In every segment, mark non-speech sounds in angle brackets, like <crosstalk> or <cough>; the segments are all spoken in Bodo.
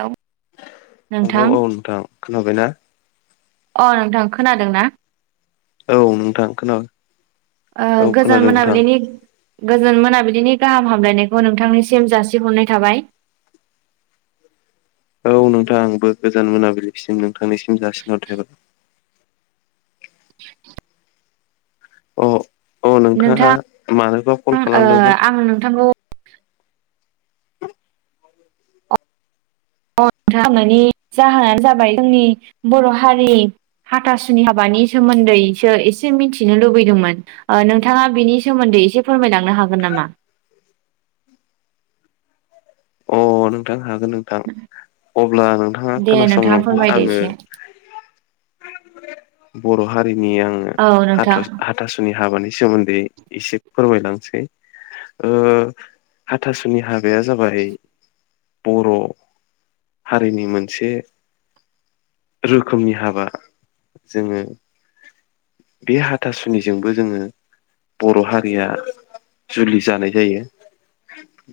हेलौ हेलौ नोंथां औ नोंथां खोनाबयना? अ नोंथां खोनादों ना? औ नोंथां खोना अ औ गोजान खोनादों नोंथां मोनाबिलिनि गोजोन मोनाबिलिनि गाहाम हामलायनायखौ नोंथांनिसिम जासिहरनाय थाबाय। <inaudible> औ नोंथां बो गोजान मोनाबिलिसिम नोंथांनिसिम जासिनहरथायबा। अ अ नोंथाङा नोंथां मानोबा कल ओ खालामदोंमोन? आं नोंथांखौ <unintelligible> जाहोनानो जाबाय जोंनि बर' हारि। हाथासुनि हाबानि सोमोन्दैसो एसे मिथिनो लुबैदोंमोन ओ नोंथाङा बेनि सोमोन्दै एसे फोरमायलांनो हागोन नामा? अ नोंथां हागोन नोंथां अब्ला नोंथाङा दे नोंथाङा खोनासंलांदो फोरमायदो आङो। एसे <inaudible> बर' हारिनि आङो औ हाथ' नोंथां हाथासुनि हाबानि। सोमोन्दै इसे फोरमायलांसै ओ हाथासुनि हाब। गैया जाबाय बर' हारिनि मोनसे। रोखोमनि हाबा जोङो। बे हाथासुनिजोंबो जोङो। बर' हारिया जुलि जानाय जायो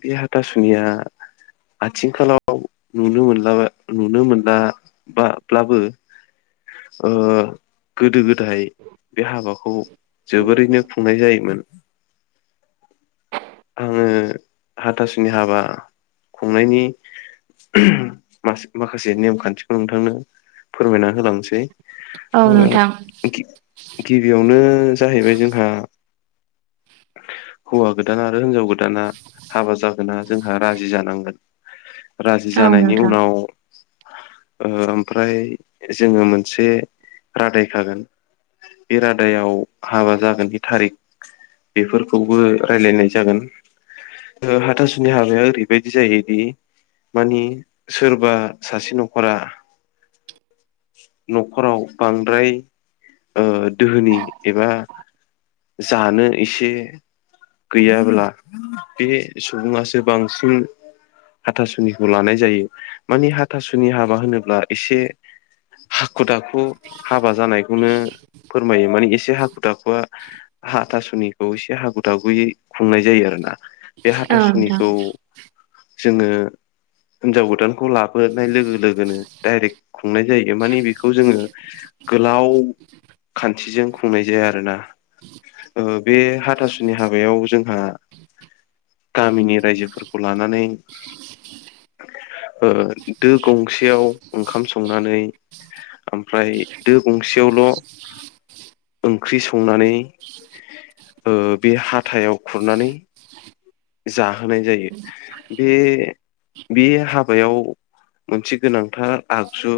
बे हाथासुनिया। <unintelligible> आथिंखालाव नुनो मोनला नुनो मोनला ब्लाबो ओ गोदो गोदो नाथाय बे हाबाखौ जोबोरैनो खुंनाय जायोमोन। आङो हाथासुनि हाबा खुंनायनि माखासे माखासे नेमखान्थिखौ नोंथांनो फोरमायना होलांसै औ ओ नोंथां गिबि गिबियावनो जाहैबाय जोंहा हौवा गोदाना आरो हिनजाव गोदाना हाबा जागोना जोंहा राज जि जानांगोन राजि औ जानायनि नोंथां उनाव ओ ओमफ्राय जोङो मोनसे रादायखागोन। बेरादायाव हाबा जागोननि थारिख' बेफोरखौबो रायलायनाय जागोन ओ हाथासुनि हाबाया ओरै बायदि जायोदि मानि सोरबा सासे न'खरा, न'खराव बांद्राय, ओ दोहोनि एबा जानो इसे, गैयाब्ला बे सुबुङासो बांसिन, हाथासुनिखौ लानाय जायो माने हाथासुनि हाबा होनोब्ला एसे, <unintelligible> हाखु दाखु हाबा जानायखौनो, फोरमायो माने एसे हाखु दाखुआ हाथासुनिखौ एसे हाखु दाखुयै खुंनाय जायो आरो। आ बे औ नोंथां हाथासुनिखौ, जोङो हिनजाव गोदानखौ लाबोनाय लोगो लोगोनो डायरेक्ट खुंनाय जायो मानि बेखौ जोङो गोलाव खान्थिजों खुंनाय जाया आरोना? ओ बे हाथासुनि हाबायाव जोंहा गामिनि रायजोफोर खौ लानानै, ओ ओ दो गंसेयाव ओंखाम संनानै, ओमफ्राय दो गंसेयावल' ओंख्रि संनानै ओ बे हाथायाव खुरनानै, जाहोनाय जायो बे बे हाबायाव मोनसे गोनांथार आगजु,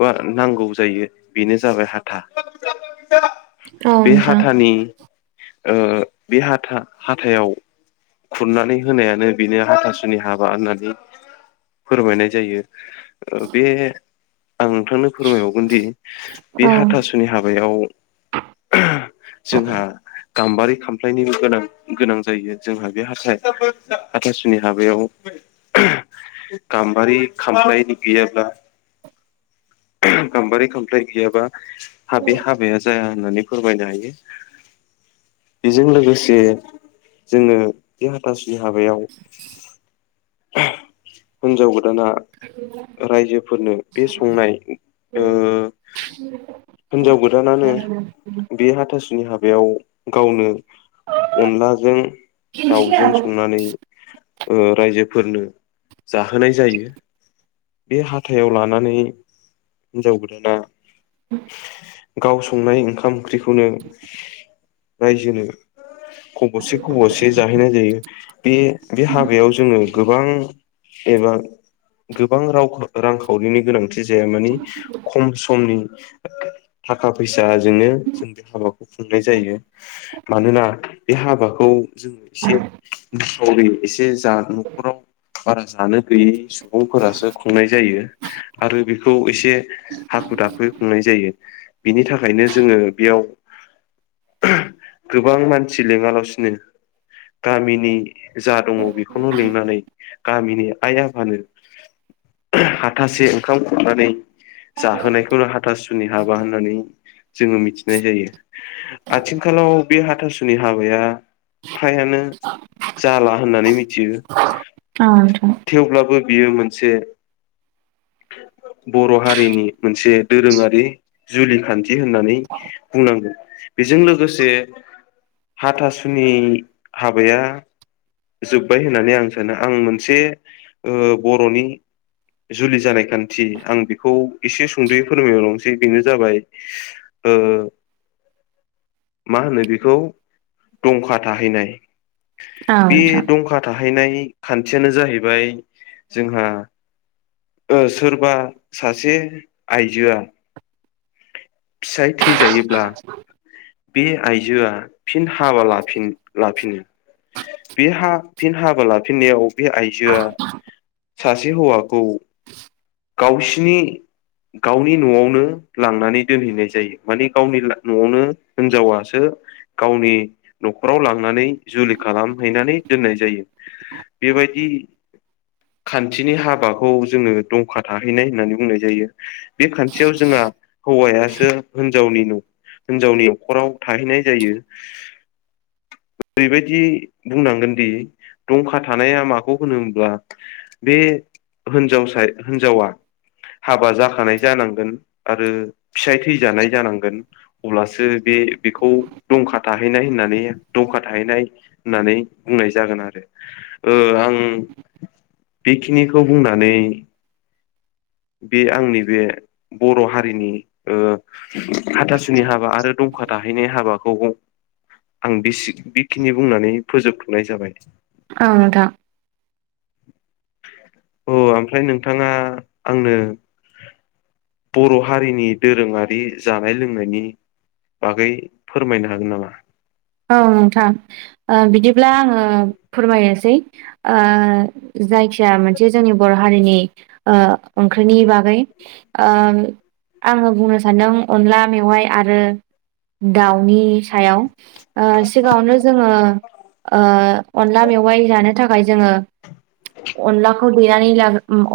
बा नांगौ जायो बेनो जाबाय हाथा। औ बे नोंथां हाथानि ओ बे हाथा हाइथायाव खुरनानै होनायानो बेनो हाथासुनि हाबा होननानै, फोरमायनाय जायो ओ बे आं नोंथांनो फोरमायबावगोन दि बे औ हाथासुनि हाबायाव जोंहा गाम्बारि खामफ्लायनि गोनां गोनां जायो। जोंहा बे हाथाय हाथासुनि हाबायाव, गाम्बारि खामफ्लाय गैयाब्ला, गाम्बारि खामफ्लाय गैयाबा हाबि बे हाबया जाया होननानै फोरमायनो हायो बेजों लोगोसे जोङो बे हाथासुनि हाबायाव हिनजाव गो दाना रायजोफोरनो बे संनाय ओ हिनजाव गोदानानो बे हाथासुनि हाबा बेयाव गावनो अनलाजों दावजों संनानै ओ रायजोफोरनो जाहोनाय जायो। बे हाथायाव लानानै हिन्जाव गोदाना <unintelligible> गाव संनाय ओंखाम ओंख्रिखौनो रायजोनो खब'से खबसे जाहैनाय जायो बे बे हाबायाव जोङो गोबां एबा गोबां राव रांखावरिनि गोनांथि जाया मानि खम समनि थाखा फैसाजोंनो जों बे हाबाखौ खुंनाय जायो मानोना बे हाबा खौ जोङो एसे दुसावलि एसे जा न'खराव बारा जानो गैयै सुबुंफोरासो खुंनाय जायो आरो बेखौ एसे हाखु दाखु खुंनाय जायो बिनि थाखायनो जोङो बेयाव <inaudible> <unintelligible> गोबां मानसि लिङालासि नों गामिनि जा दङ बेखौनो लिंनानै गामिनि आइ आफानो हाथासे ओंखाम खुरनानै जाहोनायखौनो हाथासुनि हाबा होननानै जोङो मिथिनाय जायो आथिखालाव बे हाथासुनि हाबाया फ्रायानो जाला होननानै मिथियो औ नोंथां थेवब्लाबो बियो मोनसे <inaudible> बर' हारिनि मोनसे दोरोङारि जुलि खान्थि होननानै बुंनांगोन बेजों लोगोसे हाथासुनि हाबाया जोब्बाय होननानै आं सानो आं मोनसे ओ बर'नि जुलि जानाय खान्थि आं बेखौ एसे सुंद'यै फोरमायलांसै बेनो जाबाय ओ <inaudible> मा होनो बेखौ दंखा थाहैनाय औ बे नोंथां दंखा थाहैनाय खान्थियानो जाहैबाय जोंहा सोरबा सासे आइजोआ फिसाय थैजायो <inaudible> बे आइजोआ फिन हाबा लाफिनो बे हा फिन हाबा लाफिननायाव बे आइजोआ सासे हौवाखौ गावसिनि गावनि न'आवनो लांनानै दोनहैनाय जायो माने गावनि न'आवनो हिनजावासो गावनि न'खराव लांनानै जुलि खालामहैनानै दोननाय जायो बेबायदि खान्थिनि हाबाखौ जोङो दंखा थाहैनाय होननानै बुंनाय जायो। बे खान्थियाव जोंहा हौवायासो हिनजावनि न' हिनजावनि न'खराव थाहैनाय जायो ओरैबायदि बुंनांगोन दि दंखा थानाया माखौ होनो होनब्ला बे हिनजावसाय- हिनजावा हाबा जाखानाय जानांगोन आरो फिसाय थैजानाय जानांगोन अब्लासो बे बे बेखौ दंखा थाहैनाय होननानै दंखा थाहैनाय होननानै बुंनाय जागोन आरो ओ आं बेखिनिखौ बुंनानै बे आंनि बे बर' हारिनि ओ हाथासुनि हाबा आरो दंखा थाहैनाय हाबा खौ आं बेसि बेखिनि बुंनानै फोजोबथ'नाय जाबाय। औ नोंथां। अह ओमफ्राय नोंथाङा आंनो बर' हारिनि दोरोङारि जानाय लोंनायनि बागै फोरमायनो हागोन नामा? औ नोंथां। ओ िदिब्ला आङो फोरमायनोसै। ओ जायखिया मोनसे जोंनि बर' हारिनि ओ ओंख्रिनि बागै। ओ आङो बुंनो सान्दों अनला मेवाइ आरो दाउनि सायाव। ओ सिगाङावनो जोङो ओ अनला मेवाइ जानो थाखाय जोङो अनला खौ देनानै ला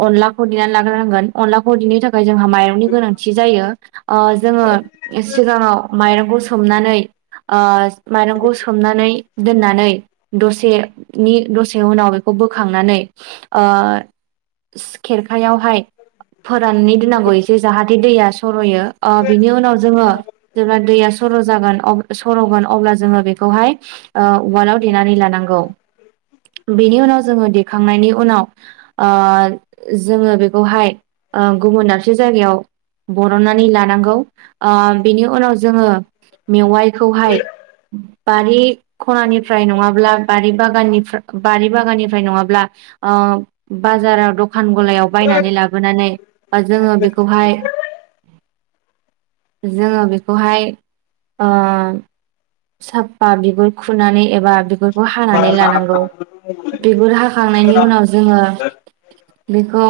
अनलाखौ देनानै लाग्रोनांगोन। अनलाखौ देनो थाखाय जोंहा माइरंनि गोनांथि जायो। ओ जोङो सिगाङाव माइरंखौ सोमनानै ओ माइरंखौ सोमनानै दोननानै दसेनि दसे उनाव बेखौ बोखांनानै ओ खेरखायावहाय फोराननि दोननांगौ एसे जाहाथे दैया सर'यो ओ बिनि उनाव जोङो जेब्ला दैया सर' जागोन सर'गोन अब्ला जोङो बेखौहाय ओ उवालाव देनानै लानांगौ। बेनि उनाव जोङो देखांनायनि उनाव ओ जोङो बेखौहाय ओ गुबुन दाबसे जायगायाव बरननानै लानांगौ ओ बेनि उनाव जोङो मेवाइखौहाय बारि खनानिफ्राय नङाब्ला बारि बागाननिफ्रा बारि बागाननिफ्राय नङाब्ला ओ बाजाराव द खान गलायाव बायनानै लाबोनानै बा जोङो बेखौहाय जोङो बेखौहाय ओ साफ्फा बिगुर खुनानै एबा बिगुर खौ हानानै लानांगौ। बिगुर हाखांनायनि उनाव जोङो बेखौ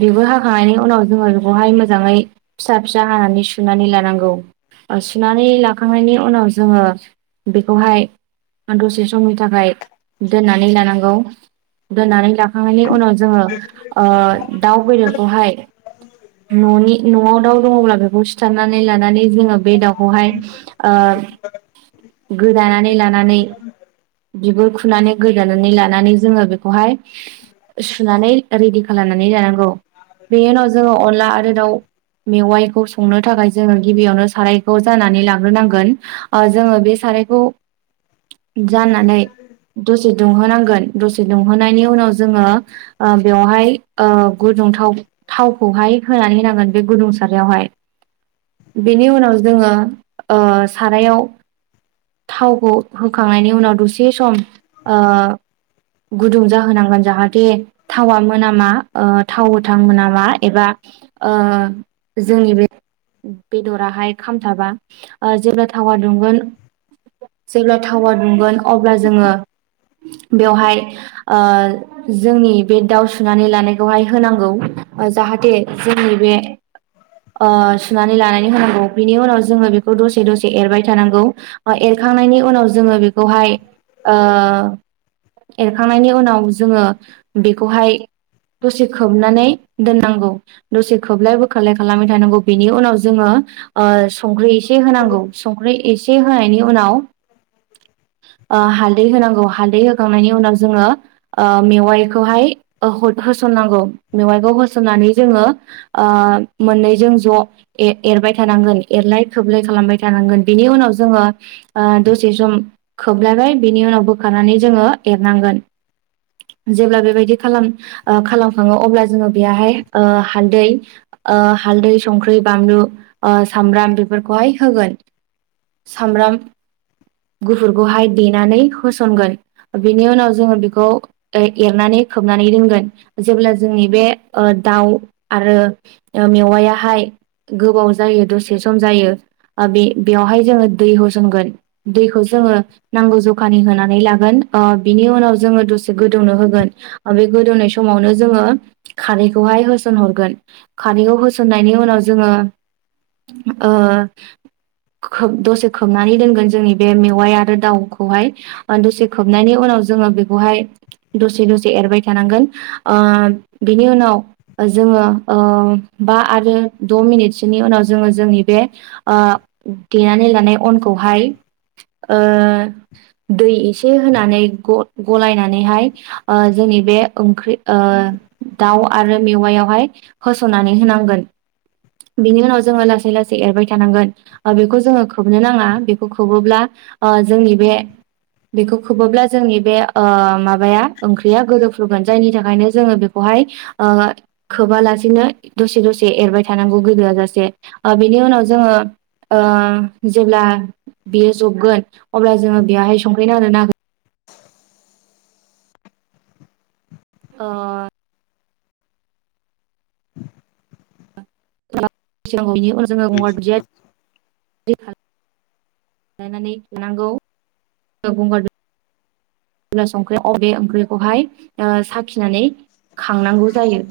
बिगुर हाखांनायनि उनाव जोङो बेखौहाय मोजाङै फिसा फिसा हानानै सुनानै लानांगौ। ओ सुनानै लाखांनायनि उनाव जोङो बेखौहाय दसे समनि थाखाय दोननानै लानांगौ। दोननानै लाखांनायनि उनाव जोङो ओ दाउ बेदरखौहाय न'नि न'आव दाउ दङब्ला बेखौ सिथारनानै लानानै जोङो बे दाउखौहाय ओ गोदानानै लानानै बिगुर खुनानै गोदानै लानानै जोङो बेखौहाय सुनानै रेदि खालामनानै लानांगौ। बेनि उनाव जोङो अनला आरो दाउ मेवाइखौ संनो थाखाय जोङो गिबियावनो सारायखौ जाननानै लांग्रोनांगोन। ओ जोङो बे सारायखौ जाननानै दसे दुंहोनांगोन, दसे दुंहोनायनि उनाव जोङो ओ बेवहाय ओ गु दुं थाव थावखौहाय होनानै होनांगोन बे गुदुं सारायावहाय। बेनि उनाव जोङो ओ सारायाव थावखौ होखांनायनि उनाव दसे सम ओ गुदुं जाहोनांगोन, जाहाथे थावा मोनामा ओ थाव गोथां मोनामा एबा ओ जोंनि बे बेदराहाय खामथाबा। जेब्ला थावा दुंगोन जेब्ला थावा दुंगोन अब्ला जोङो बेवहाय ओ जोंनि बे दाउ सुनानै लानायखौहाय होनांगौ। जाहाथे जोंनि बे ओ सुनानै लानानै होनांगौ बिनि उनाव जोङो बेखौ दसे दसे एरबाय थानांगौ एरखांनायनि उनाव जोङो बेखौहाय ओ एरखांनायनि उनाव जोङो बेखौहाय दसे खोबनानै दोननांगौ दसे खोबलाय बोखारलाय खालामबाय थानांगौ बेनि उनाव जोङो ओ संख्रि एसे होनांगौ संख्रि एसे होनायनि उनाव ओ हालदै होनांगौ हालदै होखांनायनि उनाव जोङो ओ मेवाइखौहाय ह होस सननांगौ मेवाइखौ होसननानै जोङो ओ मोननैजों ज' ए एरबायथा थानांगोन एरलाय खोबलाय खालामबाय थानांगोन बिनि उनाव जोङो ओ दसे सम खोबनानै बिनि उनाव बोखारनानै जोङो एरनांगोन। जेब्ला बेबायदि खालाम ओ खालाम खाङो अब्ला जोङो बेयहाय ओ हालदै ओ हालदै संख्रि बानलु ओ सामब्राम बेफोरखौहाय होगोन। सामब्राम गुफुरखौहाय देनानै होसनगोन बेनि उनाव जोङो बेखौ एरनानै खोबनानै दोनगोन जेब्ला जोंनि बे ओ दाउ आरो मेवायाहाय गोबाव जायो दसे सम जायो ओ बे बेयावहाय जोङो दै होसनगोन दैखौ जोङो नांगौ जखानि होनानै लागोन ओ बिनि उनाव जोङो दसे गोदौनो होगोन ओ बे गोदौनाय समावनो जोङो खारैखौहाय होसन हरगोन खारैखौ होसननायनि उनाव जोङो ओ <inaudible> खोब दसे खोबनानै दोनगोन जोंनि बे मेवाइ आरो दाउखौहाय ओ दसे खोबनायनि उनाव जोङो बेखौहाय दसे दसे एरबाय थानांगोन ओ बिनि उनाव जोङो ओ बा आरो द' मिनिटसोनि उनाव जोङो जोंनि बे ओ देनानै लानाय अनखौहाय ओ दै एसे होनानै ग' गलायनानैहाय ओ जोंनि बे ओंख्रि ओ दाउ आरो मेवायावहाय होस'नानै होनांगोन। बिनि उनाव जोङो लासै लासै एरबाय थानांगोन। ओ बेखौ जोङो खोबनो नाङा बेखौ खोबोब्ला ओ जोंनि बे बेखौ खोबोब्ला जोंनि बे ओ माबाया ओंख्रिया गोदोफ्रुगोन जायनि थाखायनो जोङो बेखौहा हायो ओ खोबा लासेनो दसे दसे एरबाय थानांगौ गोदौआ जासे ओ बेनि उ उनाव जोङो ओ जेब्ला बियो जबगोन अब्ला जोङो बेवहाय संख्रि नांदोंना नाङाखै अ <unintelligible> जोङो गं <unintelligible> दुनदिया <unintelligible> संख्रि अ बे ओंख्रिखौहाय ओ साखिनानै खांनांगौ जायो।